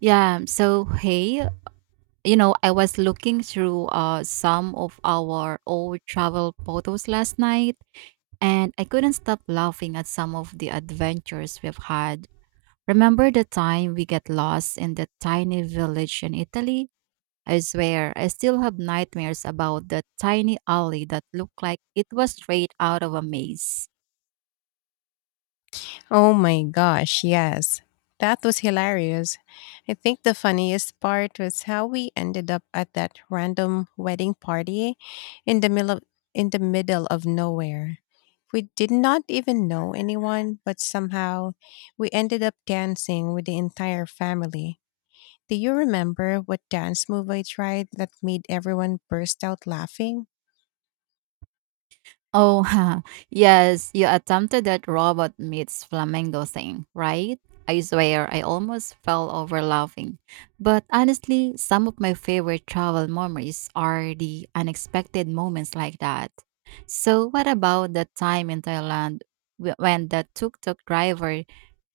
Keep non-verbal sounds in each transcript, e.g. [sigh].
Yeah, so hey, I was looking through some of our old travel photos last night, and I couldn't stop laughing at some of the adventures we've had. Remember the time we got lost in that tiny village in Italy? I swear, I still have nightmares about that tiny alley that looked like it was straight out of a maze. Oh my gosh, yes. That was hilarious. I think the funniest part was how we ended up at that random wedding party in the middle of, in the middle of nowhere. We did not even know anyone, but somehow we ended up dancing with the entire family. Do you remember what dance move I tried that made everyone burst out laughing? Oh, [laughs] yes, you attempted that robot meets flamingo thing, right? I swear, I almost fell over laughing. But honestly, some of my favorite travel memories are the unexpected moments like that. So, what about the time in Thailand when the tuk tuk driver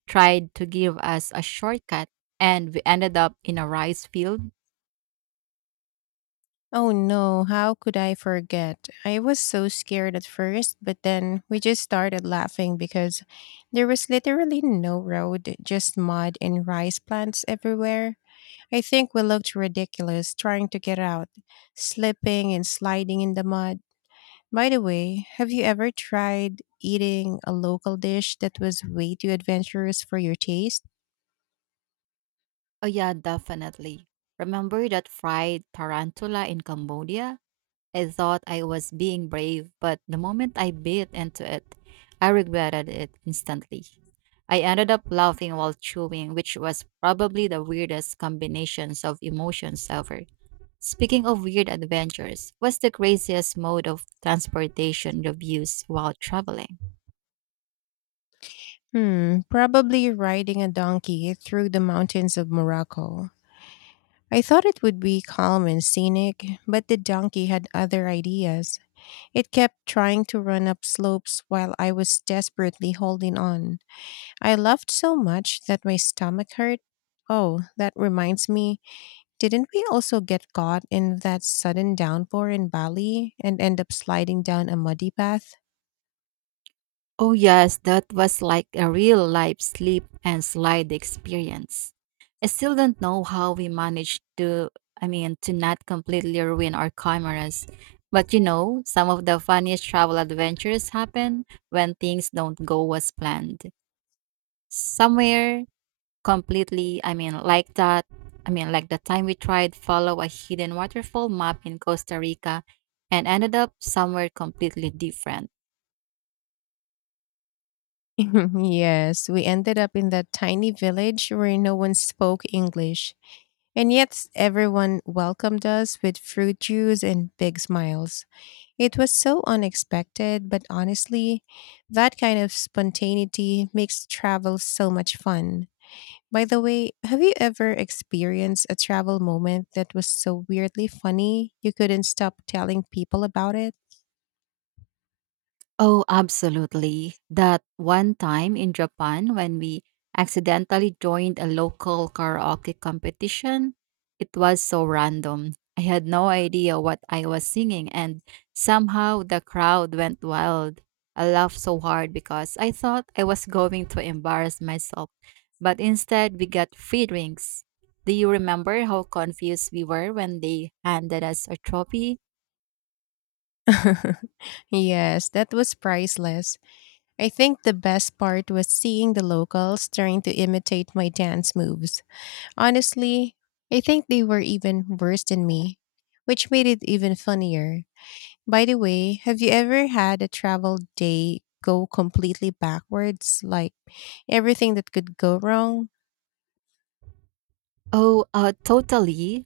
tried to give us a shortcut and we ended up in a rice field? Oh no, how could I forget? I was so scared at first, but then we just started laughing because there was literally no road, just mud and rice plants everywhere. I think we looked ridiculous trying to get out, slipping and sliding in the mud. By the way, have you ever tried eating a local dish that was way too adventurous for your taste? Oh, yeah, definitely. Remember that fried tarantula in Cambodia? I thought I was being brave, but the moment I bit into it, I regretted it instantly. I ended up laughing while chewing, which was probably the weirdest combinations of emotions ever. Speaking of weird adventures, what's the craziest mode of transportation you've used while traveling? Hmm, probably riding a donkey through the mountains of Morocco. I thought it would be calm and scenic, but the donkey had other ideas. It kept trying to run up slopes while I was desperately holding on. I laughed so much that my stomach hurt. Oh, that reminds me, didn't we also get caught in that sudden downpour in Bali and end up sliding down a muddy path? Oh, yes, that was like a real life slip and slide experience. I still don't know how we managed to, I mean, to not completely ruin our cameras. But you know, some of the funniest travel adventures happen when things don't go as planned. Somewhere completely, I mean, like that. I mean, like the time we tried follow a hidden waterfall map in Costa Rica and ended up somewhere completely different. [laughs] Yes, we ended up in that tiny village where no one spoke English. And yet everyone welcomed us with fruit juice and big smiles. It was so unexpected, but honestly, that kind of spontaneity makes travel so much fun. By the way, have you ever experienced a travel moment that was so weirdly funny you couldn't stop telling people about it? Oh, absolutely. That one time in Japan when we accidentally joined a local karaoke competition, it was so random. I had no idea what I was singing, and somehow the crowd went wild. I laughed so hard because I thought I was going to embarrass myself, but instead we got free drinks. Do you remember how confused we were when they handed us a trophy? [laughs] Yes, that was priceless. I think the best part was seeing the locals trying to imitate my dance moves. Honestly, I think they were even worse than me, which made it even funnier. By the way, have you ever had a travel day go completely backwards? Like everything that could go wrong? Oh, totally.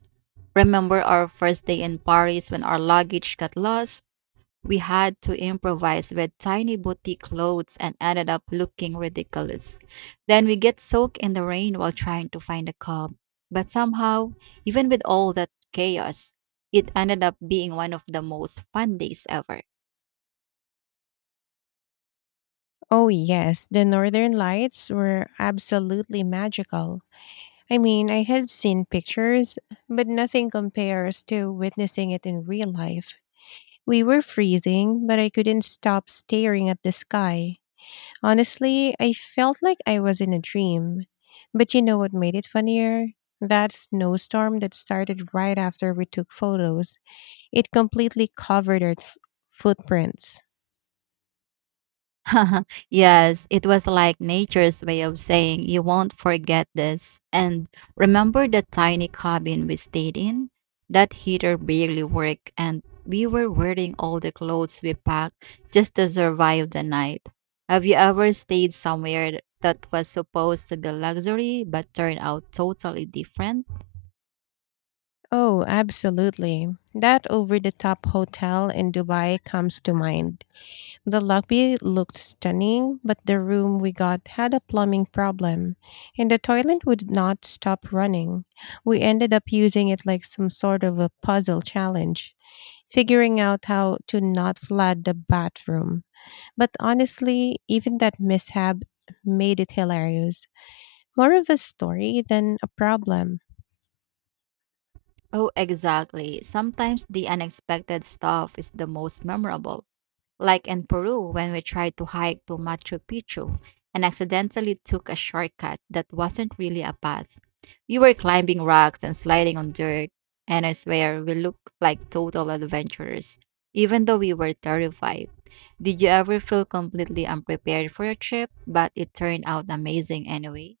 Remember our first day in Paris when our luggage got lost? We had to improvise with tiny boutique clothes and ended up looking ridiculous. Then we get soaked in the rain while trying to find a cab. But somehow, even with all that chaos, it ended up being one of the most fun days ever. Oh, yes, the northern lights were absolutely magical. I mean, I had seen pictures, but nothing compares to witnessing it in real life. We were freezing, but I couldn't stop staring at the sky. Honestly, I felt like I was in a dream. But you know what made it funnier? That snowstorm that started right after we took photos. It completely covered our footprints. [laughs] Yes, it was like nature's way of saying, you won't forget this. And remember the tiny cabin we stayed in? That heater barely worked, and we were wearing all the clothes we packed just to survive the night. Have you ever stayed somewhere that was supposed to be luxury but turned out totally different? Oh, absolutely. That over the top hotel in Dubai comes to mind. The lobby looked stunning, but the room we got had a plumbing problem, and the toilet would not stop running. We ended up using it like some sort of a puzzle challenge, figuring out how to not flood the bathroom. But honestly, even that mishap made it hilarious. More of a story than a problem. Oh, exactly. Sometimes the unexpected stuff is the most memorable, like in Peru when we tried to hike to Machu Picchu and accidentally took a shortcut that wasn't really a path. We were climbing rocks and sliding on dirt, and I swear we looked like total adventurers, even though we were terrified. Did you ever feel completely unprepared for a trip, but it turned out amazing anyway?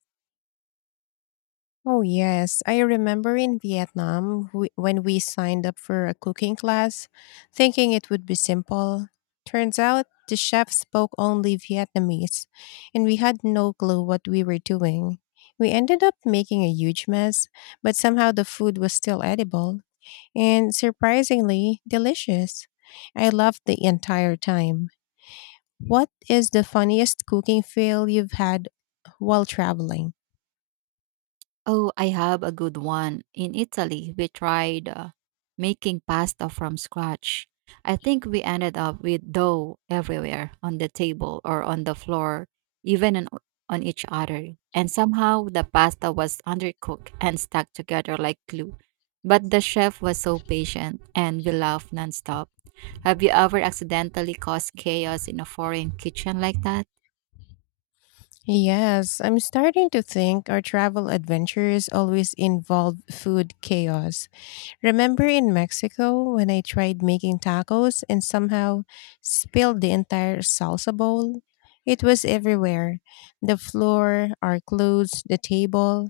Oh, yes. I remember in Vietnam when we signed up for a cooking class, thinking it would be simple. Turns out the chef spoke only Vietnamese, and we had no clue what we were doing. We ended up making a huge mess, but somehow the food was still edible and surprisingly delicious. I loved the entire time. What is the funniest cooking fail you've had while traveling? Oh, I have a good one. In Italy, we tried making pasta from scratch. I think we ended up with dough everywhere on the table or on the floor, even on each other. And somehow the pasta was undercooked and stuck together like glue. But the chef was so patient and we laughed nonstop. Have you ever accidentally caused chaos in a foreign kitchen like that? Yes, I'm starting to think our travel adventures always involve food chaos. Remember in Mexico when I tried making tacos and somehow spilled the entire salsa bowl? It was everywhere the floor, our clothes, the table.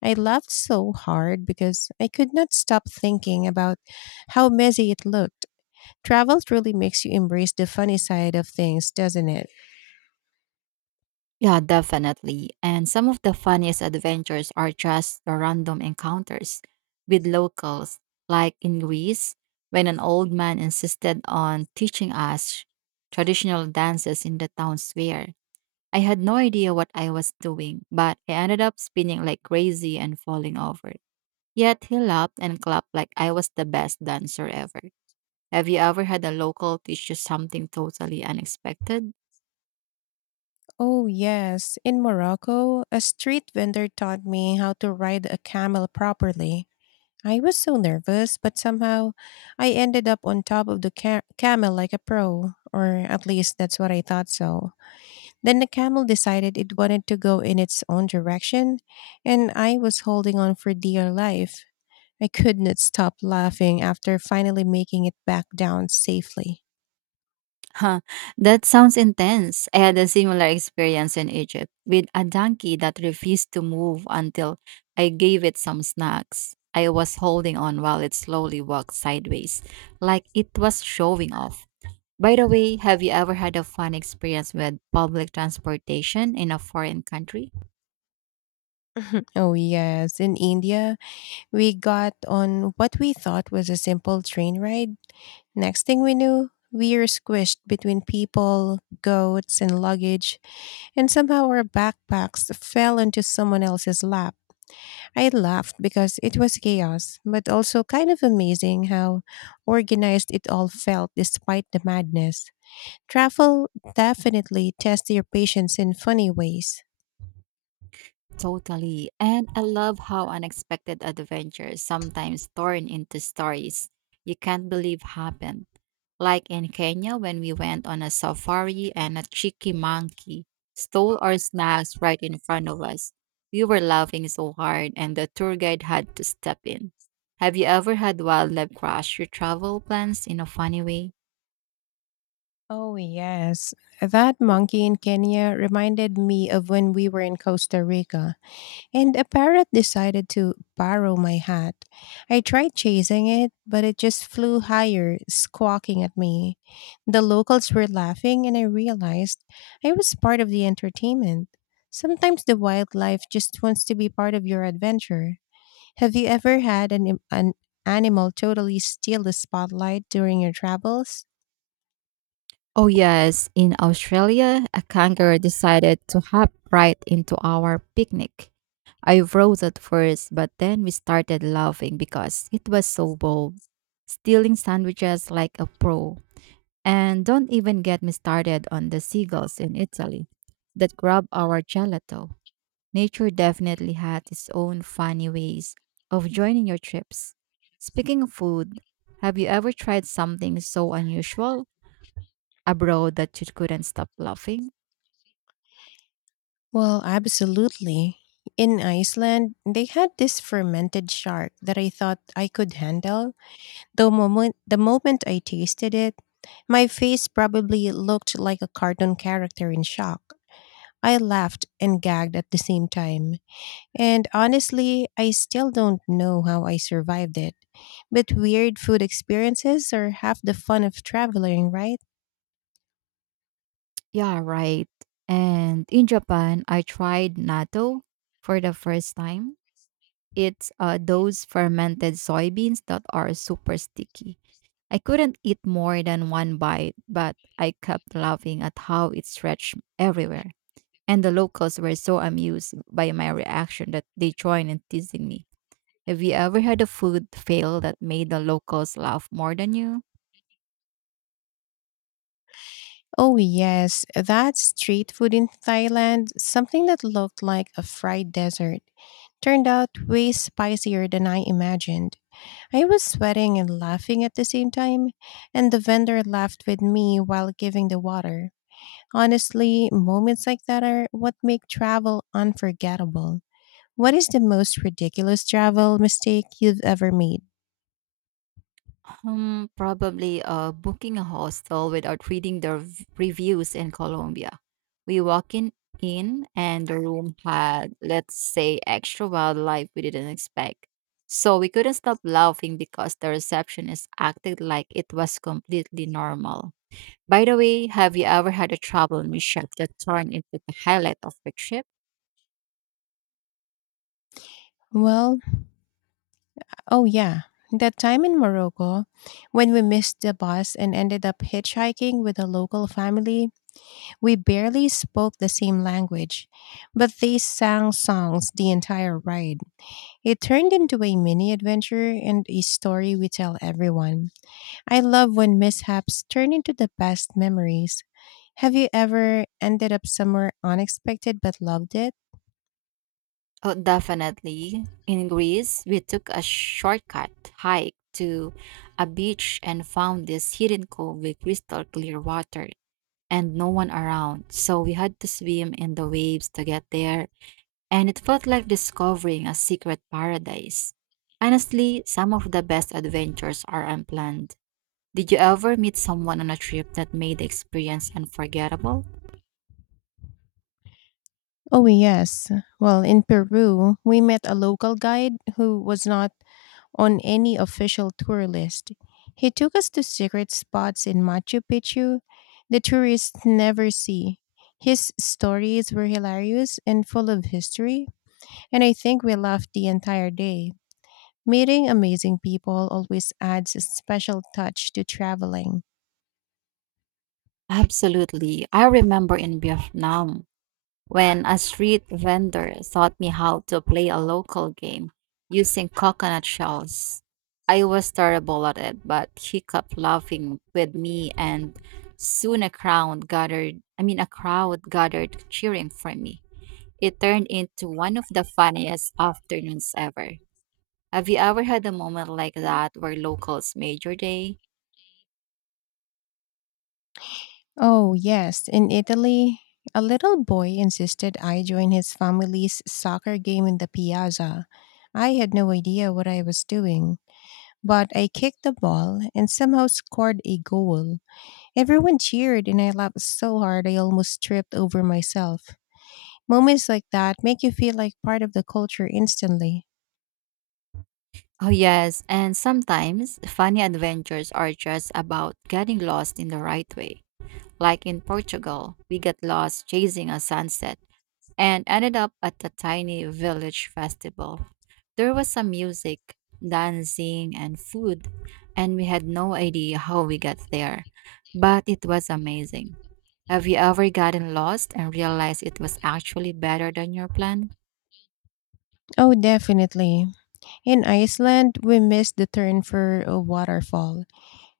I laughed so hard because I could not stop thinking about how messy it looked. Travel truly makes you embrace the funny side of things, doesn't it? Yeah, definitely. And some of the funniest adventures are just the random encounters with locals, like in Greece, when an old man insisted on teaching us traditional dances in the town square. I had no idea what I was doing, but I ended up spinning like crazy and falling over. Yet he laughed and clapped like I was the best dancer ever. Have you ever had a local teach you something totally unexpected? Oh, yes. In Morocco, a street vendor taught me how to ride a camel properly. I was so nervous, but somehow I ended up on top of the camel like a pro, or at least that's what I thought so. Then the camel decided it wanted to go in its own direction, and I was holding on for dear life. I could not stop laughing after finally making it back down safely. Huh, that sounds intense. I had a similar experience in Egypt with a donkey that refused to move until I gave it some snacks. I was holding on while it slowly walked sideways, like it was showing off. By the way, have you ever had a fun experience with public transportation in a foreign country? [laughs] Oh, yes. In India, we got on what we thought was a simple train ride. Next thing we knew, we were squished between people, goats, and luggage, and somehow our backpacks fell into someone else's lap. I laughed because it was chaos, but also kind of amazing how organized it all felt despite the madness. Travel definitely tests your patience in funny ways. Totally. And I love how unexpected adventures sometimes turn into stories you can't believe happened. Like in Kenya, when we went on a safari and a cheeky monkey stole our snacks right in front of us. We were laughing so hard, and the tour guide had to step in. Have you ever had wildlife crash your travel plans in a funny way? Oh, yes. That monkey in Kenya reminded me of when we were in Costa Rica. And a parrot decided to borrow my hat. I tried chasing it, but it just flew higher, squawking at me. The locals were laughing, and I realized I was part of the entertainment. Sometimes the wildlife just wants to be part of your adventure. Have you ever had an animal totally steal the spotlight during your travels? Oh, yes. In Australia, a kangaroo decided to hop right into our picnic. I froze at first, but then we started laughing because it was so bold, stealing sandwiches like a pro. And don't even get me started on the seagulls in Italy that grab our gelato. Nature definitely had its own funny ways of joining your trips. Speaking of food, have you ever tried something so unusual abroad that you couldn't stop laughing? Well, absolutely. In Iceland, they had this fermented shark that I thought I could handle. The moment I tasted it, my face probably looked like a cartoon character in shock. I laughed and gagged at the same time. And honestly, I still don't know how I survived it. But weird food experiences are half the fun of traveling, right? Yeah, right. And in Japan, I tried natto for the first time. It's those fermented soybeans that are super sticky. I couldn't eat more than one bite, but I kept laughing at how it stretched everywhere. And the locals were so amused by my reaction that they joined in teasing me. Have you ever had a food fail that made the locals laugh more than you? Oh, yes, that street food in Thailand, something that looked like a fried desert, turned out way spicier than I imagined. I was sweating and laughing at the same time, and the vendor laughed with me while giving the water. Honestly, moments like that are what make travel unforgettable. What is the most ridiculous travel mistake you've ever made? Probably booking a hostel without reading the reviews in Colombia. We walked in and the room had, let's say, extra wildlife we didn't expect. So we couldn't stop laughing because the receptionist acted like it was completely normal. By the way, have you ever had a travel mishap that turned into the highlight of your trip? Well, oh yeah, that time in Morocco when we missed the bus and ended up hitchhiking with a local family, we barely spoke the same language, but they sang songs the entire ride. It turned into a mini adventure and a story we tell everyone. I love when mishaps turn into the best memories. Have you ever ended up somewhere unexpected but loved it? Oh, definitely. In Greece, we took a shortcut hike to a beach and found this hidden cove with crystal clear water and no one around. So we had to swim in the waves to get there, and it felt like discovering a secret paradise. Honestly, some of the best adventures are unplanned. Did you ever meet someone on a trip that made the experience unforgettable? Oh, yes. Well, in Peru, we met a local guide who was not on any official tour list. He took us to secret spots in Machu Picchu the tourists never see. His stories were hilarious and full of history, and I think we laughed the entire day. Meeting amazing people always adds a special touch to traveling. Absolutely. I remember in Vietnam, when a street vendor taught me how to play a local game using coconut shells. I was terrible at it, but he kept laughing with me and soon a crowd gathered I mean a crowd gathered cheering for me. It turned into one of the funniest afternoons ever. Have you ever had a moment like that where locals made your day? Oh, yes, in Italy, a little boy insisted I join his family's soccer game in the piazza. I had no idea what I was doing, but I kicked the ball and somehow scored a goal. Everyone cheered and I laughed so hard I almost tripped over myself. Moments like that make you feel like part of the culture instantly. Oh yes, and sometimes funny adventures are just about getting lost in the right way. Like in Portugal, we got lost chasing a sunset and ended up at a tiny village festival. There was some music, dancing, and food, and we had no idea how we got there, but it was amazing. Have you ever gotten lost and realized it was actually better than your plan? Oh, definitely. In Iceland, we missed the turn for a waterfall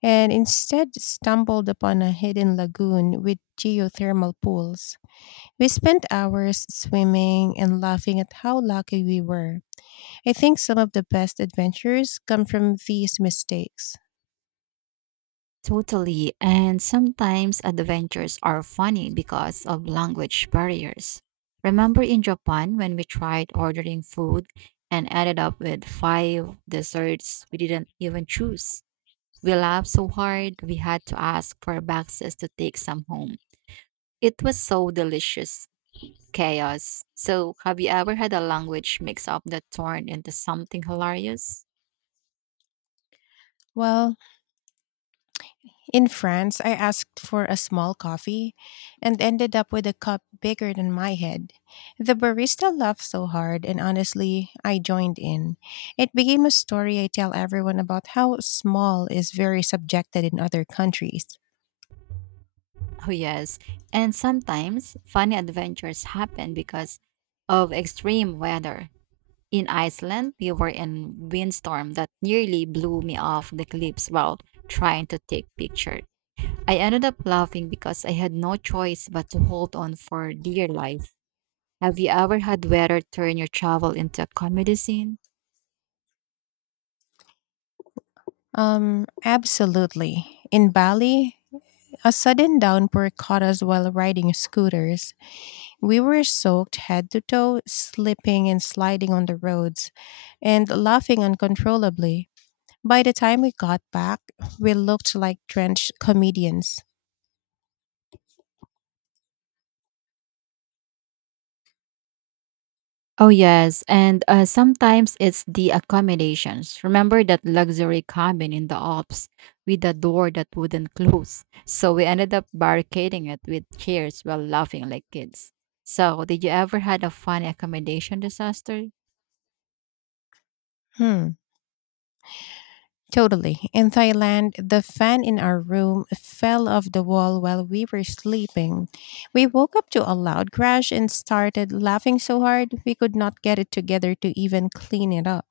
and instead stumbled upon a hidden lagoon with geothermal pools. We spent hours swimming and laughing at how lucky we were. I think some of the best adventures come from these mistakes. Totally, and sometimes adventures are funny because of language barriers. Remember in Japan when we tried ordering food and ended up with five desserts we didn't even choose? We laughed so hard we had to ask for boxes to take some home. It was so delicious chaos. So, have you ever had a language mix up that turned into something hilarious? Well, in France, I asked for a small coffee and ended up with a cup bigger than my head. The barista laughed so hard, and honestly, I joined in. It became a story I tell everyone about how small is very subjected in other countries. Oh, yes. And sometimes funny adventures happen because of extreme weather. In Iceland, we were in windstorm that nearly blew me off the cliffs while trying to take picture. I ended up laughing because I had no choice but to hold on for dear life. Have you ever had weather turn your travel into a comedy scene? Absolutely. In Bali, a sudden downpour caught us while riding scooters. We were soaked head to toe, slipping and sliding on the roads, and laughing uncontrollably. By the time we got back, we looked like drenched comedians. Oh, yes. And sometimes it's the accommodations. Remember that luxury cabin in the Alps with a door that wouldn't close? So we ended up barricading it with chairs while laughing like kids. So, did you ever had a funny accommodation disaster? Hmm. Totally. In Thailand, the fan in our room fell off the wall while we were sleeping. We woke up to a loud crash and started laughing so hard we could not get it together to even clean it up.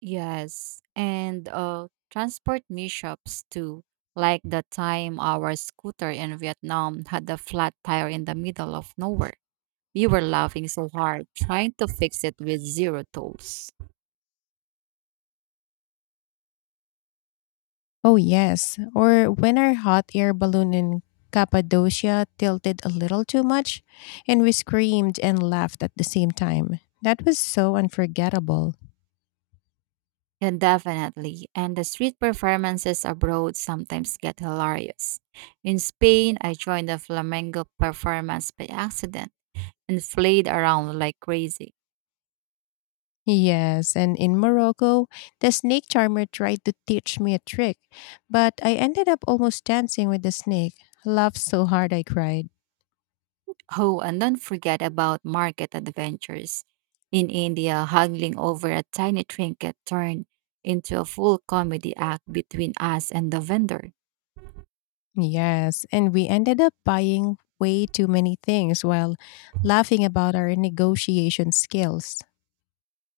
Yes. And transport mishaps too. Like the time our scooter in Vietnam had a flat tire in the middle of nowhere. We were laughing so hard, trying to fix it with zero tools. Oh, yes. Or when our hot air balloon in Cappadocia tilted a little too much and we screamed and laughed at the same time. That was so unforgettable. Yeah, definitely. And the street performances abroad sometimes get hilarious. In Spain, I joined a flamenco performance by accident and flayed around like crazy. Yes, and in Morocco, the snake charmer tried to teach me a trick, but I ended up almost dancing with the snake. Laughed so hard I cried. Oh, and don't forget about market adventures. In India, haggling over a tiny trinket turned into a full comedy act between us and the vendor. Yes, and we ended up buying way too many things while laughing about our negotiation skills.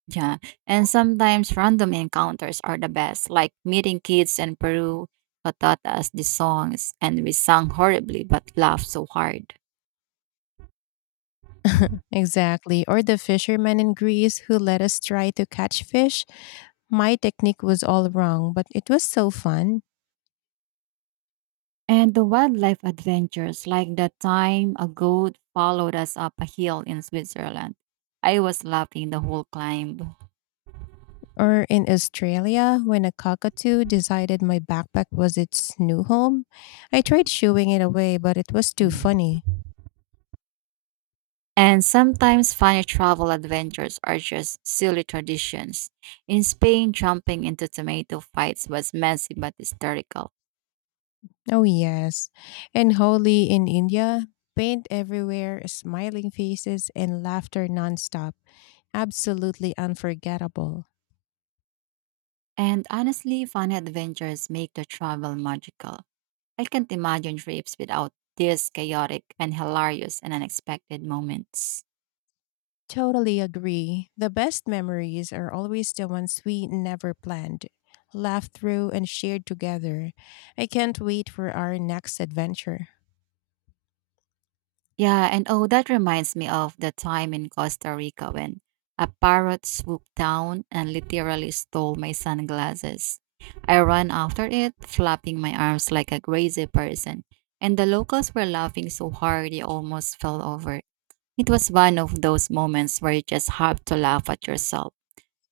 Yeah. And sometimes random encounters are the best, like meeting kids in Peru who taught us the songs and we sang horribly but laughed so hard. [laughs] Exactly. Or the fisherman in Greece who let us try to catch fish. My technique was all wrong, but it was so fun. And the wildlife adventures, like the time a goat followed us up a hill in Switzerland. I was laughing the whole climb. Or in Australia, when a cockatoo decided my backpack was its new home, I tried shooing it away, but it was too Mhm. funny. And sometimes funny travel adventures are just silly traditions. In Spain, jumping into tomato fights was messy but hysterical. Oh, yes. And Holi in India, paint everywhere, smiling faces, and laughter nonstop. Absolutely unforgettable. And honestly, fun adventures make the travel magical. I can't imagine trips without these chaotic and hilarious and unexpected moments. Totally agree. The best memories are always the ones we never planned, laughed through, and shared together. I can't wait for our next adventure. Yeah, and oh, that reminds me of the time in Costa Rica when a parrot swooped down and literally stole my sunglasses. I ran after it, flapping my arms like a crazy person, and the locals were laughing so hard they almost fell over. It was one of those moments where you just have to laugh at yourself.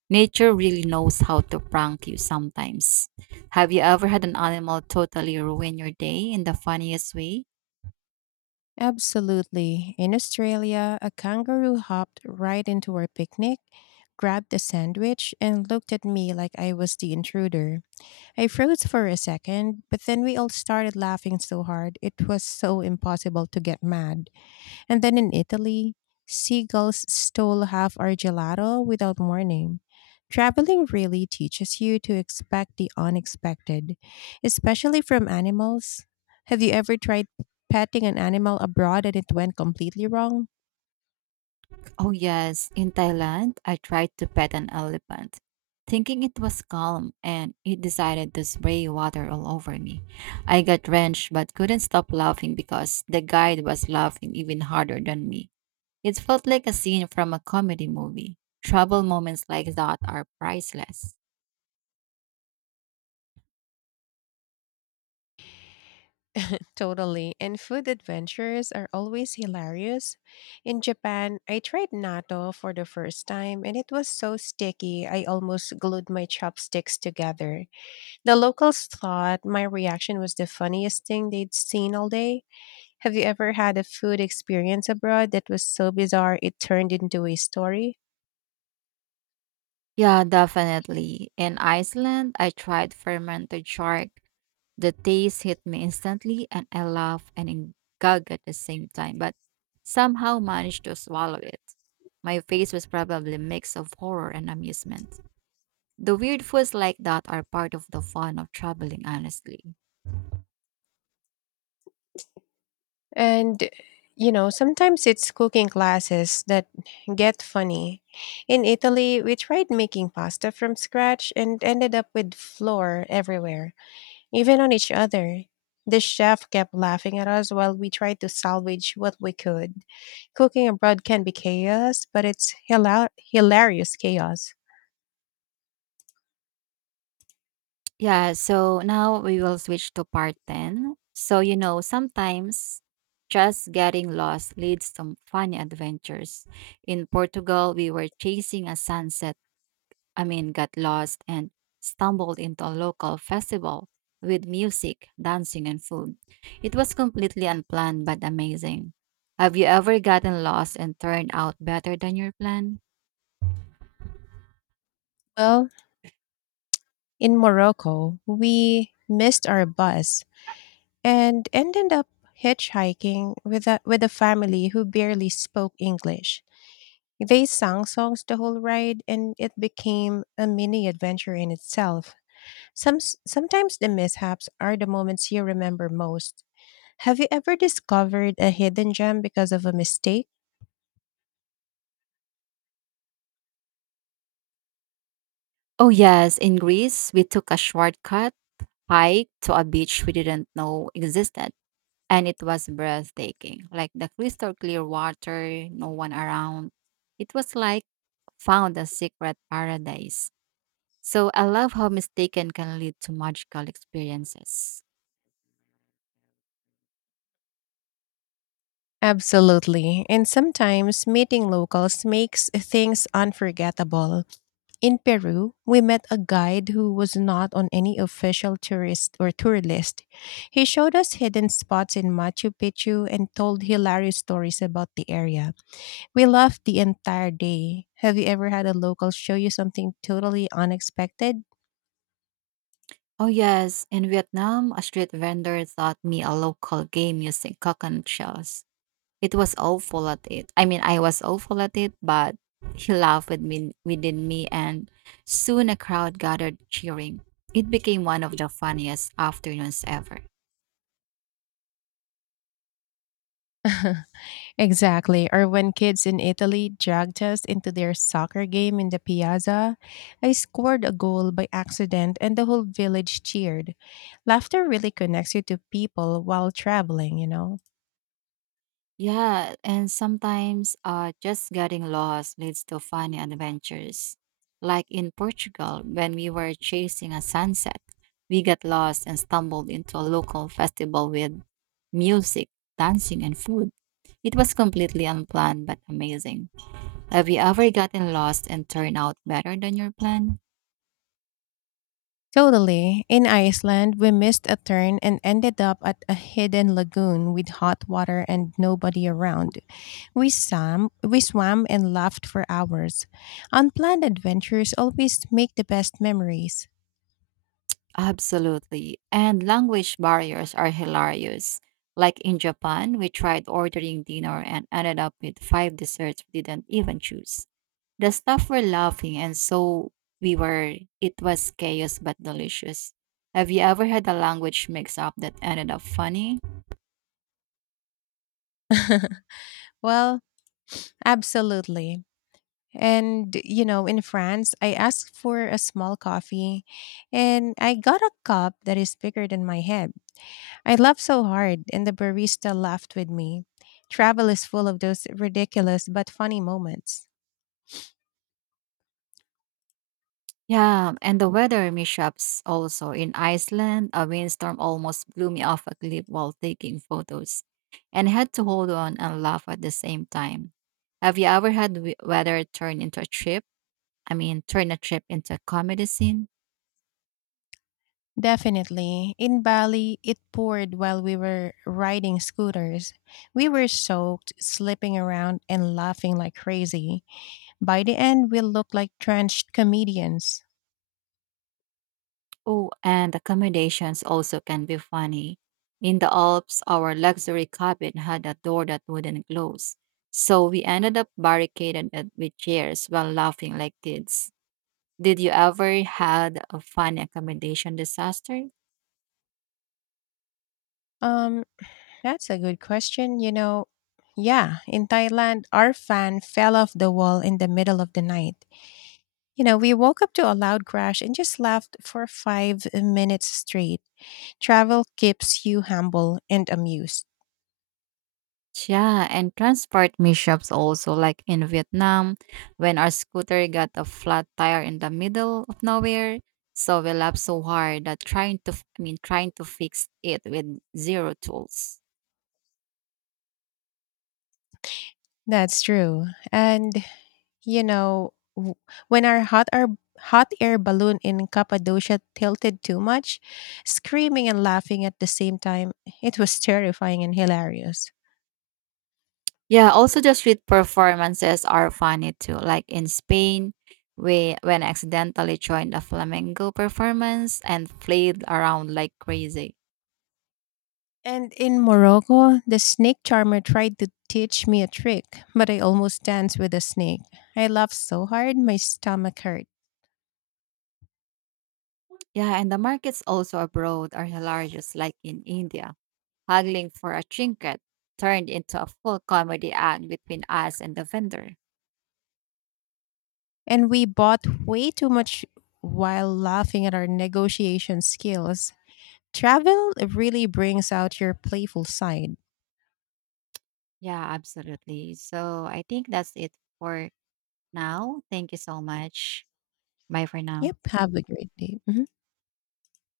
Nature really knows how to prank you sometimes. Have you ever had an animal totally ruin your day in the funniest way? Absolutely. In Australia, a kangaroo hopped right into our picnic, grabbed a sandwich, and looked at me like I was the intruder. I froze for a second, but then we all started laughing so hard it was so impossible to get mad. And then in Italy, seagulls stole half our gelato without warning. Traveling really teaches you to expect the unexpected, especially from animals. Have you ever tried petting an animal abroad and it went completely wrong? Oh, yes. In Thailand, I tried to pet an elephant, thinking it was calm, and it decided to spray water all over me. I got wrenched but couldn't stop laughing because the guide was laughing even harder than me. It felt like a scene from a comedy movie. Trouble moments like that are priceless. Totally. And food adventures are always hilarious. In Japan, I tried natto for the first time and it was so sticky I almost glued my chopsticks together. The locals thought my reaction was the funniest thing they'd seen all day. Have you ever had a food experience abroad that was so bizarre it turned into a story? Yeah, definitely. In Iceland, I tried fermented shark. The taste hit me instantly, and I laughed and gag at the same time, but somehow managed to swallow it. My face was probably a mix of horror and amusement. The weird foods like that are part of the fun of traveling, honestly. And, you know, sometimes it's cooking classes that get funny. In Italy, we tried making pasta from scratch and ended up with flour everywhere, even on each other. The chef kept laughing at us while we tried to salvage what we could. Cooking abroad can be chaos, but it's hilarious chaos. Yeah, so now we will switch to part 10. So, sometimes just getting lost leads to funny adventures. In Portugal, we were chasing a sunset. Got lost and stumbled into a local festival with music, dancing, and food. It was completely unplanned but amazing. Have you ever gotten lost and turned out better than your plan? Well, in Morocco, we missed our bus and ended up hitchhiking with with a family who barely spoke English. They sang songs the whole ride, and it became a mini adventure in itself. Some, Sometimes the mishaps are the moments you remember most. Have you ever discovered a hidden gem because of a mistake? Oh, yes. In Greece, we took a shortcut hike to a beach we didn't know existed. And it was breathtaking. Like the crystal clear water, no one around. It was like found a secret paradise. So I love how mistaken can lead to magical experiences. Absolutely. And sometimes meeting locals makes things unforgettable. In Peru, we met a guide who was not on any official tourist or tour list. He showed us hidden spots in Machu Picchu and told hilarious stories about the area. We laughed the entire day. Have you ever had a local show you something totally unexpected? Oh yes, in Vietnam, a street vendor taught me a local game using coconut shells. It was awful at it. I mean, I was awful at it, but he laughed with me, within me, and soon a crowd gathered cheering. It became one of the funniest afternoons ever. Exactly. Or when kids in Italy dragged us into their soccer game in the piazza, I scored a goal by accident and the whole village cheered. Laughter really connects you to people while traveling, you know? Yeah, and sometimes just getting lost leads to funny adventures. Like in Portugal, when we were chasing a sunset, we got lost and stumbled into a local festival with music, dancing, and food. It was completely unplanned but amazing. Have you ever gotten lost and turned out better than your plan? Totally. In Iceland, we missed a turn and ended up at a hidden lagoon with hot water and nobody around. We swam and laughed for hours. Unplanned adventures always make the best memories. Absolutely. And language barriers are hilarious. Like in Japan, we tried ordering dinner and ended up with 5 desserts we didn't even choose. The staff were laughing and so we were. It was chaos but delicious. Have you ever had a language mix up that ended up funny? Well, absolutely. And, you know, in France, I asked for a small coffee and I got a cup that is bigger than my head. I laughed so hard, and the barista laughed with me. Travel is full of those ridiculous but funny moments. Yeah, and the weather mishaps also. In Iceland, a windstorm almost blew me off a cliff while taking photos and had to hold on and laugh at the same time. Have you ever had weather turn into a trip? I mean, turn a trip into a comedy scene? Definitely. In Bali, it poured while we were riding scooters. We were soaked, slipping around, and laughing like crazy. By the end, we looked like drenched comedians. Oh, and accommodations also can be funny. In the Alps, our luxury cabin had a door that wouldn't close. So we ended up barricaded it with chairs while laughing like kids. Did you ever had a fun accommodation disaster? Um, That's a good question. You know, yeah, in Thailand, our fan fell off the wall in the middle of the night. You know, we woke up to a loud crash and just laughed for 5 minutes straight. Travel keeps you humble and amused. Yeah, and transport mishaps also, like in Vietnam, when our scooter got a flat tire in the middle of nowhere. So we laughed so hard that trying to, I mean, trying to fix it with zero tools. That's true. And, you know, when our hot air balloon in Cappadocia tilted too much, screaming and laughing at the same time, it was terrifying and hilarious. Yeah, also the street performances are funny too. Like in Spain, we when I accidentally joined a flamenco performance and played around like crazy. And in Morocco, the snake charmer tried to teach me a trick, but I almost danced with a snake. I laughed so hard, my stomach hurt. Yeah, and the markets also abroad are hilarious, like in India. Haggling for a trinket turned into a full comedy act between us and the vendor. And we bought way too much while laughing at our negotiation skills. Travel really brings out your playful side. Yeah, absolutely. So I think that's it for now. Thank you so much. Bye for now. Yep, have a great day. Mhm.